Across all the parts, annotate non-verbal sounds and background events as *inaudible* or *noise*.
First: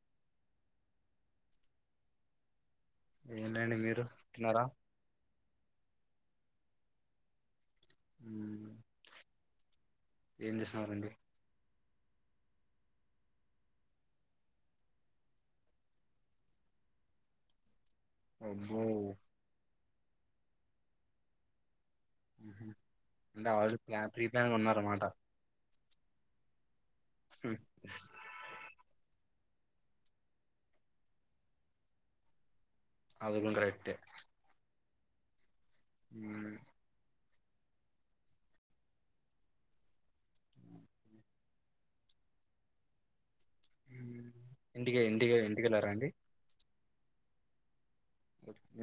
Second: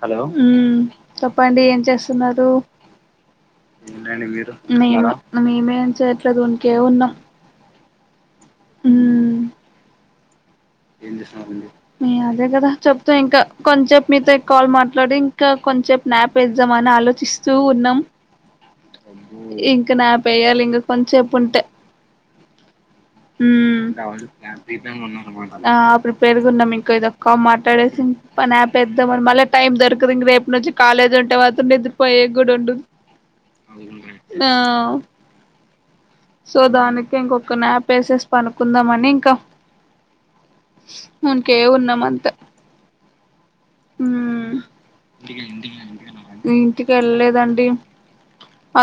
Hello ఉమ్ చెప్పండి ఏం చేస్తున్నారు ఏంటండి నేను మీరు తిన్నారా మేం ఎలా చేయట్లేదుంకే ఉన్నా మ్మ్. ఏం చేస్తున్నారండి ఏం జెస్తున్నారండి మీ అదే కదా చెప్త ఇంకా కొంచంసేపు మీతో ఎక్కుల్ మాట్లాడి ఇంకా కొంచసేపు నాప్ వేద్దాం అని ఆలోచిస్తూ ఉన్నాం అవునండి ఇక నాప్ ఎయ్యాయి ఇక కొంచెంప్పుంటె మ్మ్. అంటే ఆల్రెడీ ఉమ్ ప్లా ప్రీ ప్లాన్ ఉన్నారన్నమాట అ అప్ ప్రిపేర్గా ఉన్నాం మీకు కమ్ మాటడేసి నాప్ వేద్దాం అని టైం దొరకదు ఇంక రేపు నుంచి కాలేజ్ ఉంటే వాతం నిద్రపోయే కూడా ఉండుదు ఆదుగుంటారు అయితే నో సో దానికి ఇంకొక న్యాప్ వేసేసి పనుకుందాంని ఇంకా ఇంకే ఉన్నాం అంతే మ్మ్ ఇంటికె ఇంటికె ఇంటికెళ్లారాండి ఇంటికి వెళ్లేదండి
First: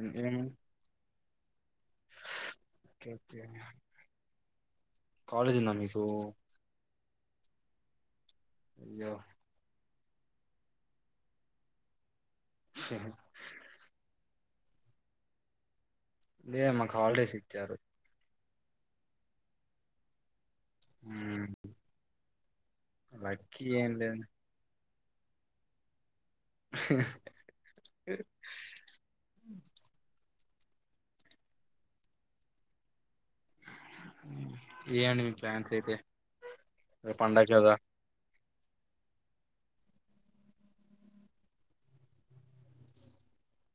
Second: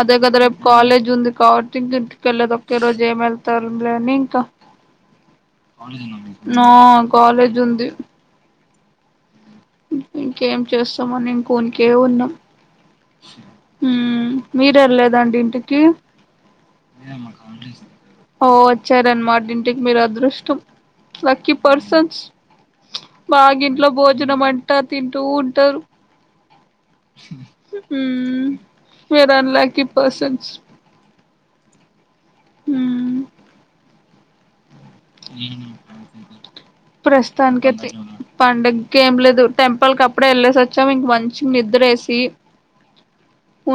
ఏం- ఏం- రేపు కాలేజ్ ఉంది బాట్ ట్రిప్ కెళ్ళలేదు ఇంకేం ఓకే ఏం ఓకే వేళ్తాం కాలేజ్ ఉందా మీకు న కాలేజ్ ఉంది అయ్యో ఇంకేం చేస్తామని ఇంకోకే ఉన్నాం మ్ మీరు వెళ్లేదండి ఇంటికి లే మాకు హాలిడేస్ ఇచ్చారు ఓ వచ్చారన్నమాట ఇంటికి మీరు అదృష్టం మ్మ్. లక్కి పర్సన్స్ లక్కీ మేకింట్లో ఏం లేదు భోజన మంట తింటూ ఉంటారు మ్ అన్లాకి పర్సన్స్ మ్ మ్మ్. ఏమండి మీ మ్ ప్లాన్స్ అయితే రేపు పండగ కదా ప్రస్తునానికితే పండగ ఏం లేదు టెంపుల్ క అప్పుడే వెళ్ళేసి వచ్చాము ఇంక మంచి నిద్రేసి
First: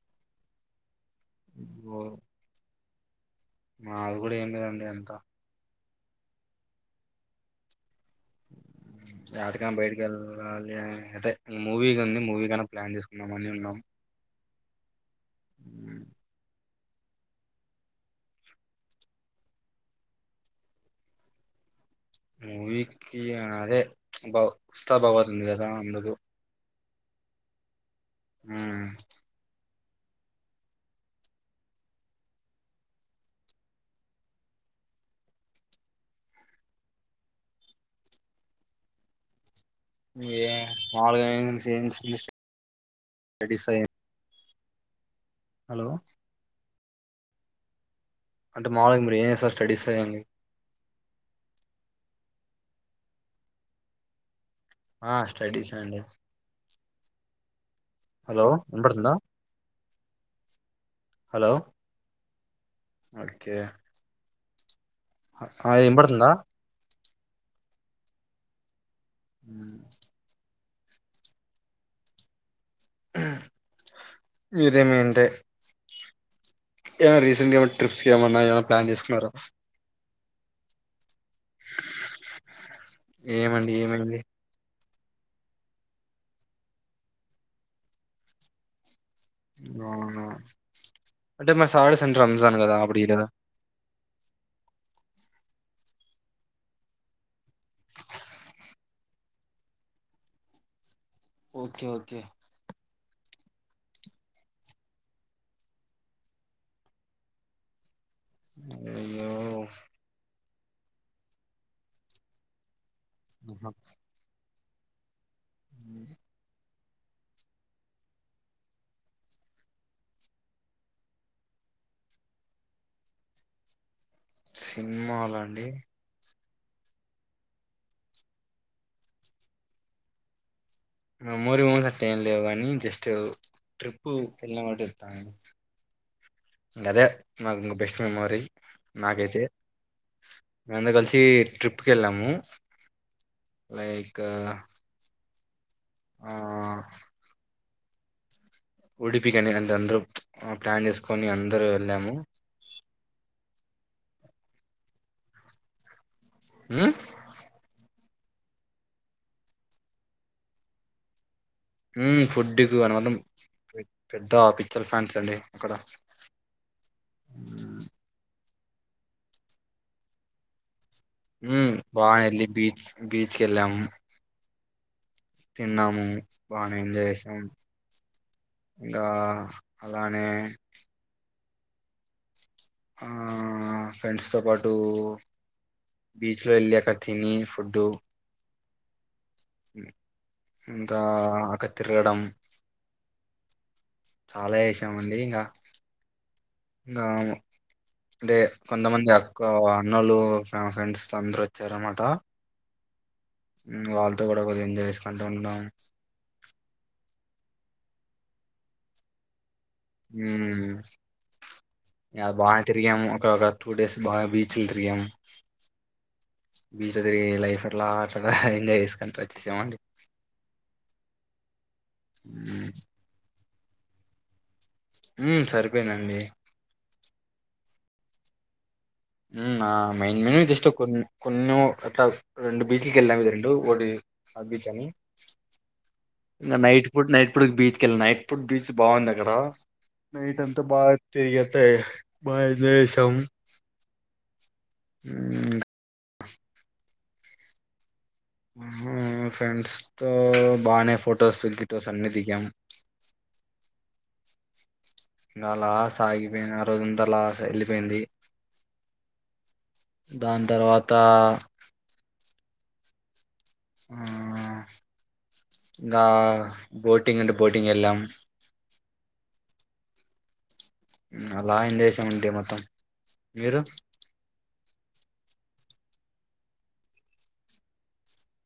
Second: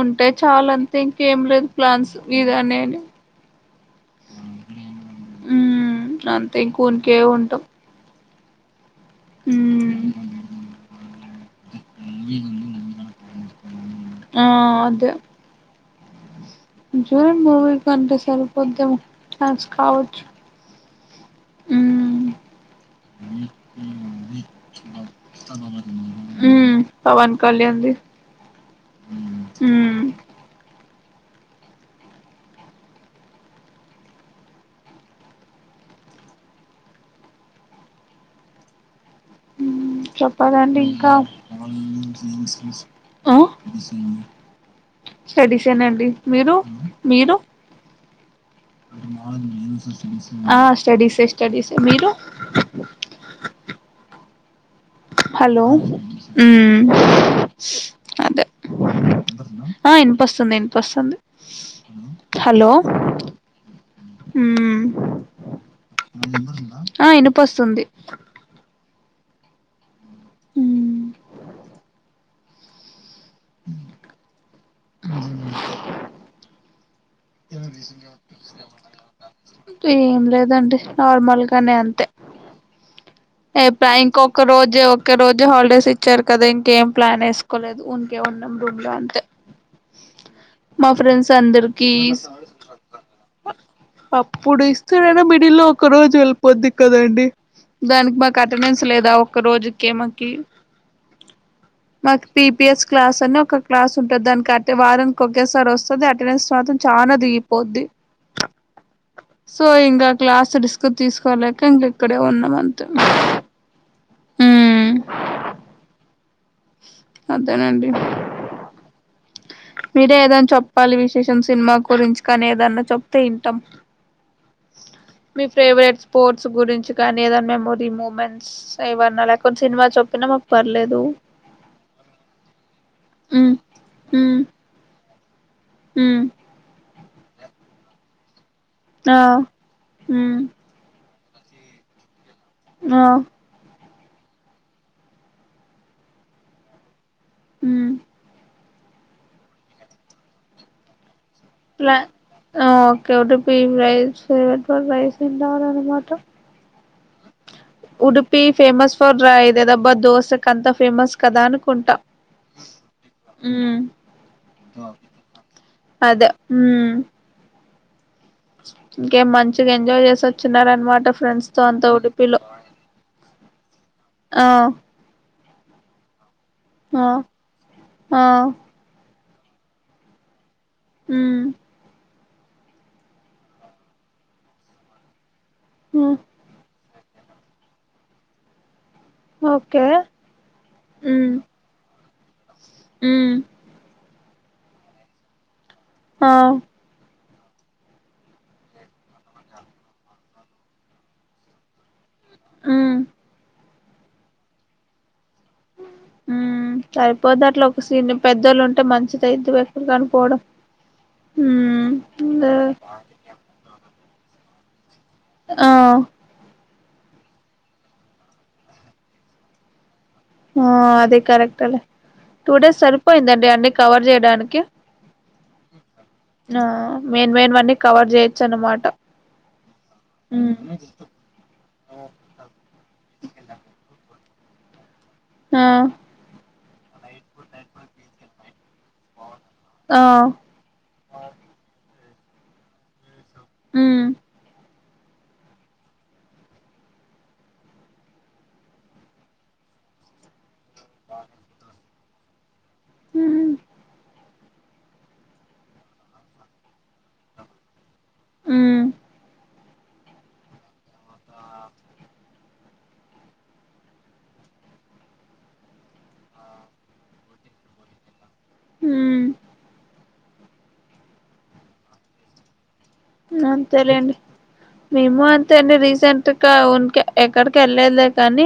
ఉంటే చాలా ఇంక ఏం లేదు ఓ, ప్లాన్స్ మీరునాయండి మాది కూడా ఏం లేదండి అంత ఉమ్ అంతే ఇంక ఉనికె ఉంటాం అతకానా ఉమ్ బయటకి వెళ్ళాలి అయితే మూవీగా ఉంది మూవీ కన్నా ప్లాన్ చేసుకున్నామ్ అని ఉన్నాం. ఆ అదే జరు ముమి కంట సార్పోద్ద్ద చాజ కావచ్చ మూవీకి అదే బా ఉత్సద్ బావతు ఉంది కదా అందుకు ఉమ్ పవన్ కళ్యాణ ది మ్ ఏ చెప్పదండి ఇంకా మాములుగా ఏం చేయాల్సింది స్టడీస్ అ హలో స్టడీస్నాండి మీరు మీరు అంటే మాములుగా మీరు ఏం చేస్తారు స్టడీస్ అయ్యండి ఆ స్టడీసే స్టడీస్ మీరు ఆ హలో స్టడీస్ అండి హలో అదే వినపడుతుందా ఆ వినపొస్తుంది వినిపొస్తుంది హలో హలో మ్ హాయ్ వినపడుతుందా ఆ ఇనిపొస్తుంది హ ఆ హ్మ్ ఇదిమీంటే *inaudible* ఏమై రీసెంట్గా ఏమన్నా ట్రిప్స్ కి ఏమన్నా ఏమైనా ప్లాన్ చేసుకున్నారా ఏం లేదండి నార్మల్ గానే అంతే ఏమండి రేపా ఏమైంది ఇంకొక్క రోజు ఓకే రోజు హాలిడేస్ ఇచ్చారు కదా ఇంకేం ప్లాన్ వేసుకోలేదు ఉనికే ఉన్నాం రూమ్ లో అంతే అవునా మా ఫ్రెండ్స్ అంటే మరి అందరికి సాటర్డే సండే రంజాన్ కదా అప్పుడు ఇయ్యలేదా అప్పుడు ఇస్తాడ మిడిల్లొ ఒక రోజు వెళ్ళిపోద్ది కదాండి దానికి మాకు అటెండెన్స్ లేదా ఒక్క రోజుకే మాకి ఓకే ఓకే మాకు పిపిఎస్ క్లాస్ అని ఒక క్లాస్ ఉంటుది దానిక అంటే వారనికి ఒకేసారి వస్తుంది అటెండెన్స్ మాత్రం చాలా దిగిపోద్ది అయ్యో సొ డిస్కు తీసుకోలేక ఇంక ఇక్కడే ఉన్నాం అన్ ఉండచ్చు అ అదేనండి మీరే ఏదైనా చెప్పాలి విశేషం సినిమా గురించి కానీ ఏదన్నా చెప్తే వింటాం సినిమాలు మీ అండి ఫేవరెట్ స్పోర్ట్ స్పోర్ట్స్ గురించి కానీ ఏదనా మెమోరీ మూమెంట్స్ ఏవన్నా లేకున్నా సినిమా చెప్పినా మాకు పర్లేదు మెమరీస్ అట్లే ఏమి లేవు కానీ జస్ట్ మ్మ్ ట్రిప్ మ్మ్ ఫళ్ళ *inaudible* అంటంది తామసి ఉమ్ అదే నాకింకా బెస్ట్ ఫీమరి ఆ ఎ ట్రిప్కి వెళ్ళాము ఆ లైక్ ఆ మూ ఉడిపి బిగిన్ అం *inaudible* త అందరూ ప్లాన్ చేసుకు లా ఓకే టపిై *unintelligible* పొతే పైసు ఉండాలన మాట మూ ఉడిపి ఫేమస్ ఫర్ రా ఇదదబ్బా దోసకు అంత ఫేమస్ కదా అనుకు మూ ఫుడ్ కు అనుమాత్రం ఉమ్ పెద్ద పిచ్చార్ ఫ్యాన్స్ అండి అక్కడ అదే ఉమ్ ఇంకేం మంచిగా ఎంజాయ్ చేసి వచ్చిన్నారనమాట హుమ్ బా ఎల్లి బీచ్ బీచ్కెల్లం ఆ తిన్నాము బానే ఎంజాయ్ ఆ చేసినం ఆ ఇంకా బానే ఉమ్ ఆ ఫ్రెండ్స్ తో పాటు ఉమ్ బీచ్ లో ఎల్లి అక్కడ్ తినీ ఫుడ్డు ఓకే ఇంకా ఉమ్ అకడ్ తిరగడం ఉమ్ చాలా చేసామండి ఇంగా ఆ ఇంగా అంటే కొంతమంది అక్క అన్నలు ఫ్రెండ్స్ అందరు వచ్చారనమాట హుమ్ వాళ్ళతో కూడా కొంచెం ఎంజాయ్ చేసినా హుమ్ సరిపోత ఇంట్లో ఒక సీన్యం పెద్ధోలుంటే మంచిదైత అనుకోవడం ఉమ్ హుమ్ ఇంకా అదే బాగా తిరిగాము ఒక ఒక టూ డేస్ బాగా బీచ్లు తిరిగాం ఆ బీచ్ లో తిరిగి లైఫ్ అట్లా ఎంజాయ్ చేసుకుని వచ్చేసామండి ఆ అదే కరెక్ట్ లే టూ ఉమ్ డేస్ సరిపోయిందండి అనే కవర్ చేయడానికి ఉమ్, సరిపోయిందండి ఆ మేన్ మేన్ వన్నీ కవర్ చేయొచ్చు అనమాట ఉన్న మెయిన్ మెయిన్ జస్ట్ కొన్ని కొన్ రెండు బీచ్ కెల్లాం రెండు ఓటీ మాల్ప్ బీచ్ అని ఆ ఇగ నైట్ ఇప్పుడు నైట్ పూట బీచ్ కెల్నా నైట్ పూట బీచ్ బాగుంది అక్కడ ఆ నైట్ అంతా బాగా తిరిగేతే బాగా ఎంజాయ్ చేశాం హుమ్ హుమ్ హుమ్ ఫ్రెండ్స్ తో బానే ఫోటోస్ గీటోస్ అన్ని దిగాం హుమ్ ఇంకా అలా సాగిపోయిన ఆ రోజుంతా అలా ఎల్లిపోయింది ఉమ్ దాని తర్వాత హుమ్ ఇంకా బోటింగ్ అంటే బోటింగ్ ఎళ్ళాం హామ్ అలా ఇం దేశం ఉంటే మొత్తం మీరు? అంతేలేండి మేము అంతే అండి రీసెంట్ ఇంకా ఉన్కే ఎక్కడికి వెళ్ళలేదులే కానీ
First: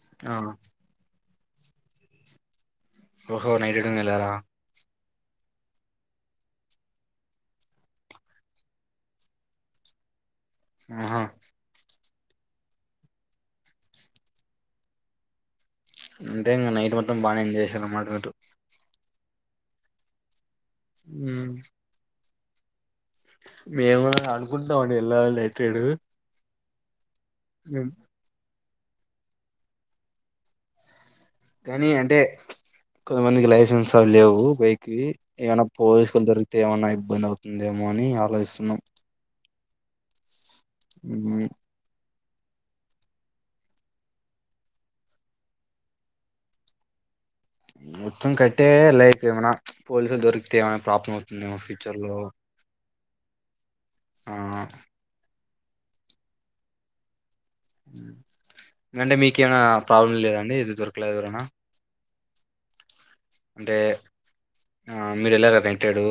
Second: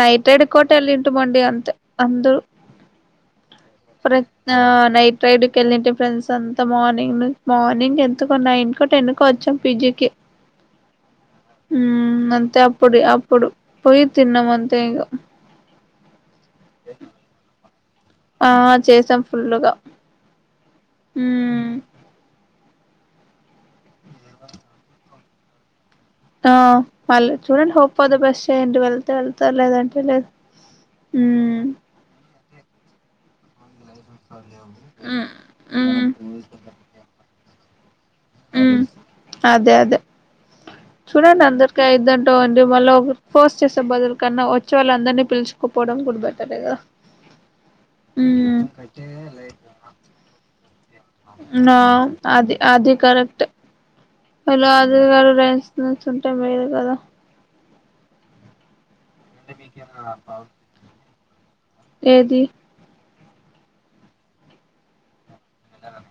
నైట్ ఆ! రెడ్కో కోట ఎల్లింటం మండి అంతే అంతే అందు ఓహో! నైట్ రైడింగ్ ప్రస్ ఎళ్లారా? నా లై రైడ్కి వెళ్ళిే ఫ్రెండ్స్ అంత మార్నింగ్ మార్నింగ్ ఎంత ఇ నైన్ కు టెన్ కో వచ్చాం పిజికి ఆ అంత అప్పుడు అప్పుడు పోొయి తిన్నామ అంతే ఇగ అంటే ఇంకా నైట్ మొత్తం బానే ఎంజాయ్ చేసారు అన్నమాట మీరు ఫుల్ గా ఉమ్ మేము కూడా అనుకుంటాం అండి ఎళ్ళ లీ ఏ టె డు ఆ అల్ చూడండి ఒప్కోద్ ఫస్ట్ టె వెళ్తే వెళ్తార్ లేదంటే లేదు ఉమ్ కానీ అంటే కొది మందికి లై సెన్స్ లేవు బైకి ఏమైన్నా ఉమ్ పోలీసుకలు దొరిగితే ఏమన్నా ఇబ్బంది అవు అదే అని ఆలోచిస్తున్నాం ఉమ్ అదే అదే చూడండి ఉమ్, అందరికఐదఅన్ టె ఒది మళ్ళా ఫోర్స్ చేసే బదులు కన్నా వచ్చే వాళ్ళ అందరినీ పిలుచుకోపోవడం కూడా బెటర్గా మొత్తం కట్టే లైక్ ఏమనా పోలీసు దొరికుతేవా నా అది అది కరెక్ట్ ఆ పలో అది క నుంచుంటే మెల్ కదా హ అంటె మీకేమనా ప్రాబ్లం లేదఅండి ఎది దొరకలేద నా అ ఏది అంటే ఆ మీర్ ఎలాఎంటాడు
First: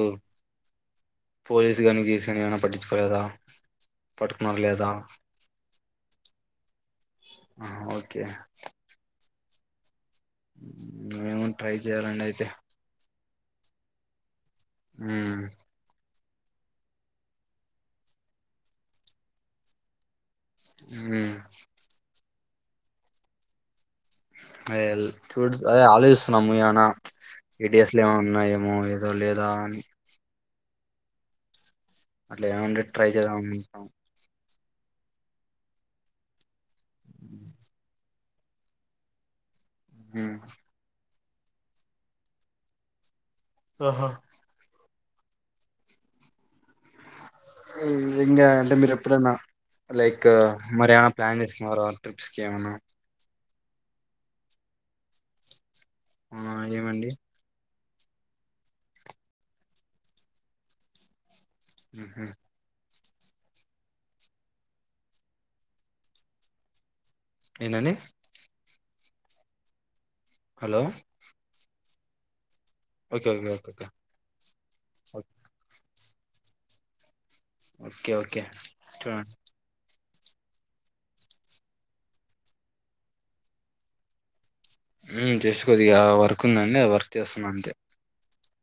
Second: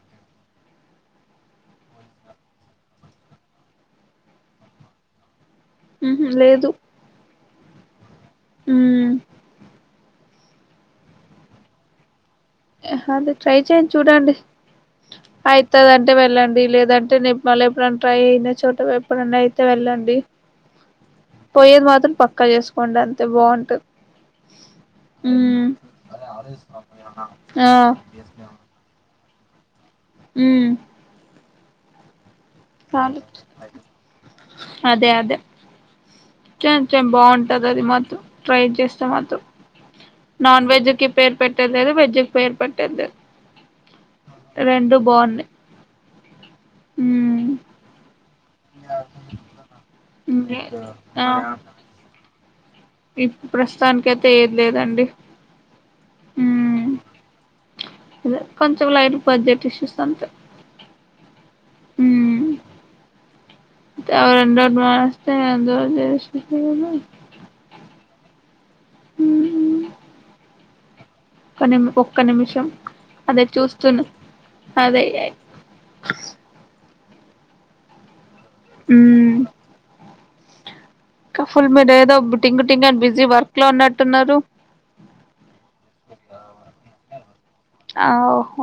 పోలీసు కానీ రీసెంట్గా ఏమనా పట్టించుకోలేదా పట్టుకున్నార లేదా ఉంహూ లేదు ఆఓకె కే ఉమ్ మేం ట్రై చేయ్యాలండి అయితే అదే ట్రై చే్యఅన్ డి చూడండి ఉమ్ తే వెళ్ళండి లేదంటే నిప్ మల్లా ఎప్పుడైనా ట్రై అయిన చోట ఎప్పుడనా అయితే వెళ్ళండి ఉమ్ పోయ్యేది మాత్రమ్ పక్ పక్క చేసుకోండి అంతే బాగుంటది అదేల్ చూడు ఉమ్ అదే ఆలోచిస్తున్నాము ఏమనా ఆ ఎటిఎస్ లో ఏమనా ఉన్నాఏమో దో లేదా అనీ ఉమ్ అట్లా ఏమనుంటే ట్రై చాలు చేద్దామనీ అదే అదే చె చెం బాగుంటది అది మాొత్తం ట్రై చేస్తా మాతో ఉమ్ నాన్ వెెజ్ కి పేర్ పెట్టెద్లెద్ వెజ్ కి పేర్ పెట్టేదలేదు ఆహా రెండు బాగుంది ఉమ్ ఉ ఇంగా అంటే మీరు ఎప్పుడైనా లైక్ ఇంకే మరెమన ప్లాన్ చేసుకున్నార ట్రిప్స్ కేమనా ప్రస్తుతానినకి అయితే ఏది లేదండి ఆ ఏమండి ఇద కొంచెంలైట్ బడ్జెట్ ఇష్యూస్ అంతే ఉంహు దా అన్డు బస్తే అందరూ చేస్తే కన ఏటండీ హుమ్హు హలో ఒక్క నిమ్ ఒక్క నిమిషం ఓకే అదే ఓకే ఓకే చూస్తుూన అదే ఓకే ఓకే ఓక్ కే చూడండి కఫుల్ మీద ఏదో టింగ్ టింగ్ అని బిజీ వర్క్ లో అన్నట్టున్నారు ఉ చేసుకోద్దు ఇగ వర్క్ ఉందండి అ వర్క్ చేస్తున్నా అంతే ఆ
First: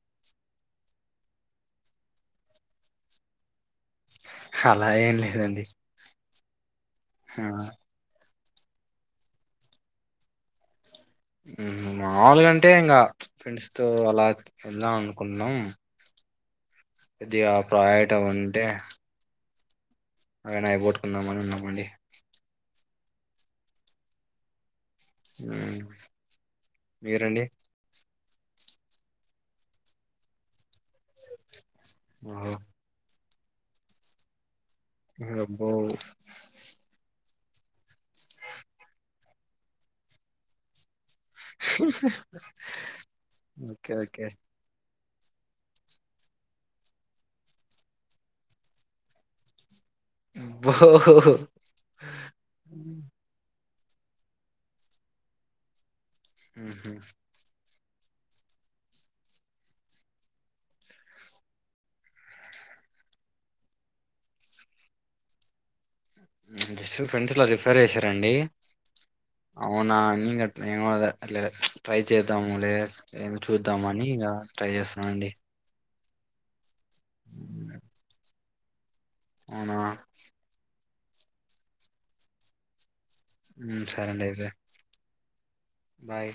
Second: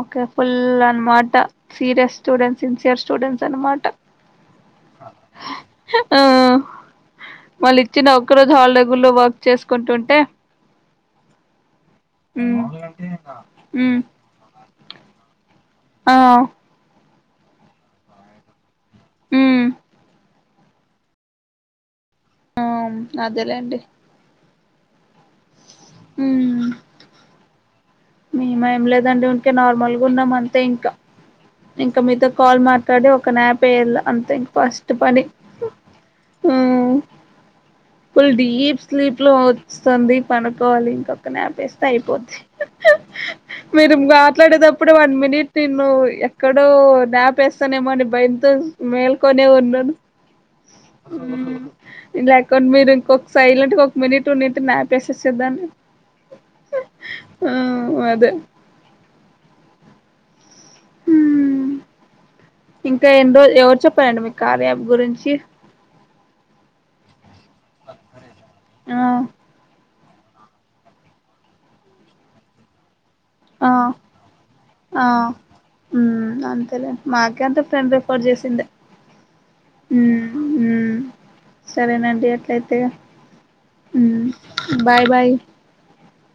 ఓకే ఫుల్ అన్ మాట సీరియస్ స్టూడెంట్స్ సిన్సియర్ స్టూడెంట్స్ అనమాట హలా ఏం లేదండి ఆ మళ్ళీ ఇచ్చినావు ఒక్క రోజు హాలి డే గూడు లే వర్క్ చేసుకుంటుంటే ఉహు మాములుగా మ్మ్ అంటే ఇంగా ఫ్రెండ్స్ తో మ్మ్ అలా ఇద్దాం అనుకున్నాం ఆ ఇది ఆ ప్రయటం అంటే ఉమ్ అయనా అవి పోట్టుకుందామని ఉన్నామండి ఆ అదే లేండి ఉ మీర్ అండి మేమ ఏం లేదండి ఉంకే నార్మల్గా ఉన్నాం అంతే ఇంకా ఇంకా మీతో ఓహో కాల్ మాట్లాడి ఒక్ కానాపేరుల అంతే ఇంకా ఫస్ట్ ఎట్ పని అబ్బో ఉ ఫుల్ డీప్ స్లీప్ లో వస్తది పనుకోవాలి ఇంకా తనే అపేస్తే అయిపోది ఓకే మీరు ఓకే మాట్లాడేదప్పు ఇప్పుడు వన్ మినిట్ నిన్ను ఎక్కడో దపేస్తానేమో అని భయంతో మేల్కొనే ఉన్నాను అబ్బో ఉ లేకున్ మీరు ఇంకొన్ సైలంట్ కోక్ విన్నట్ ఉన్నట్ నా పేసచ్చదా ఆహ వదే ఉ ఇంకా ఎన్ని రోజ ఎవరు చెప్పాలండి మీ కాలయాప్ గురించి ఉ జస్ట్ ఫ్రెండ్స్ ఎట్లా జెప్పు రిఫర్ చేసారండి ఆ అవునా ఉ గట్ల ఏం అనలే అట్లే ట్రై చేద్దామ్ లే ఏమి ఆ చూద్దామని ఇగ ట్రై చేస్తున్న నండి ఉ అంతేలే మాకే అంత ఫ్రెండ్ రిఫర్ చేసిందే అవునా ఉమ్ ఉమ్ సరేనండి అట్లయితే ఉ సరే ఉమ్ అండి అయితే బాయ్ బాయ్ బాయ్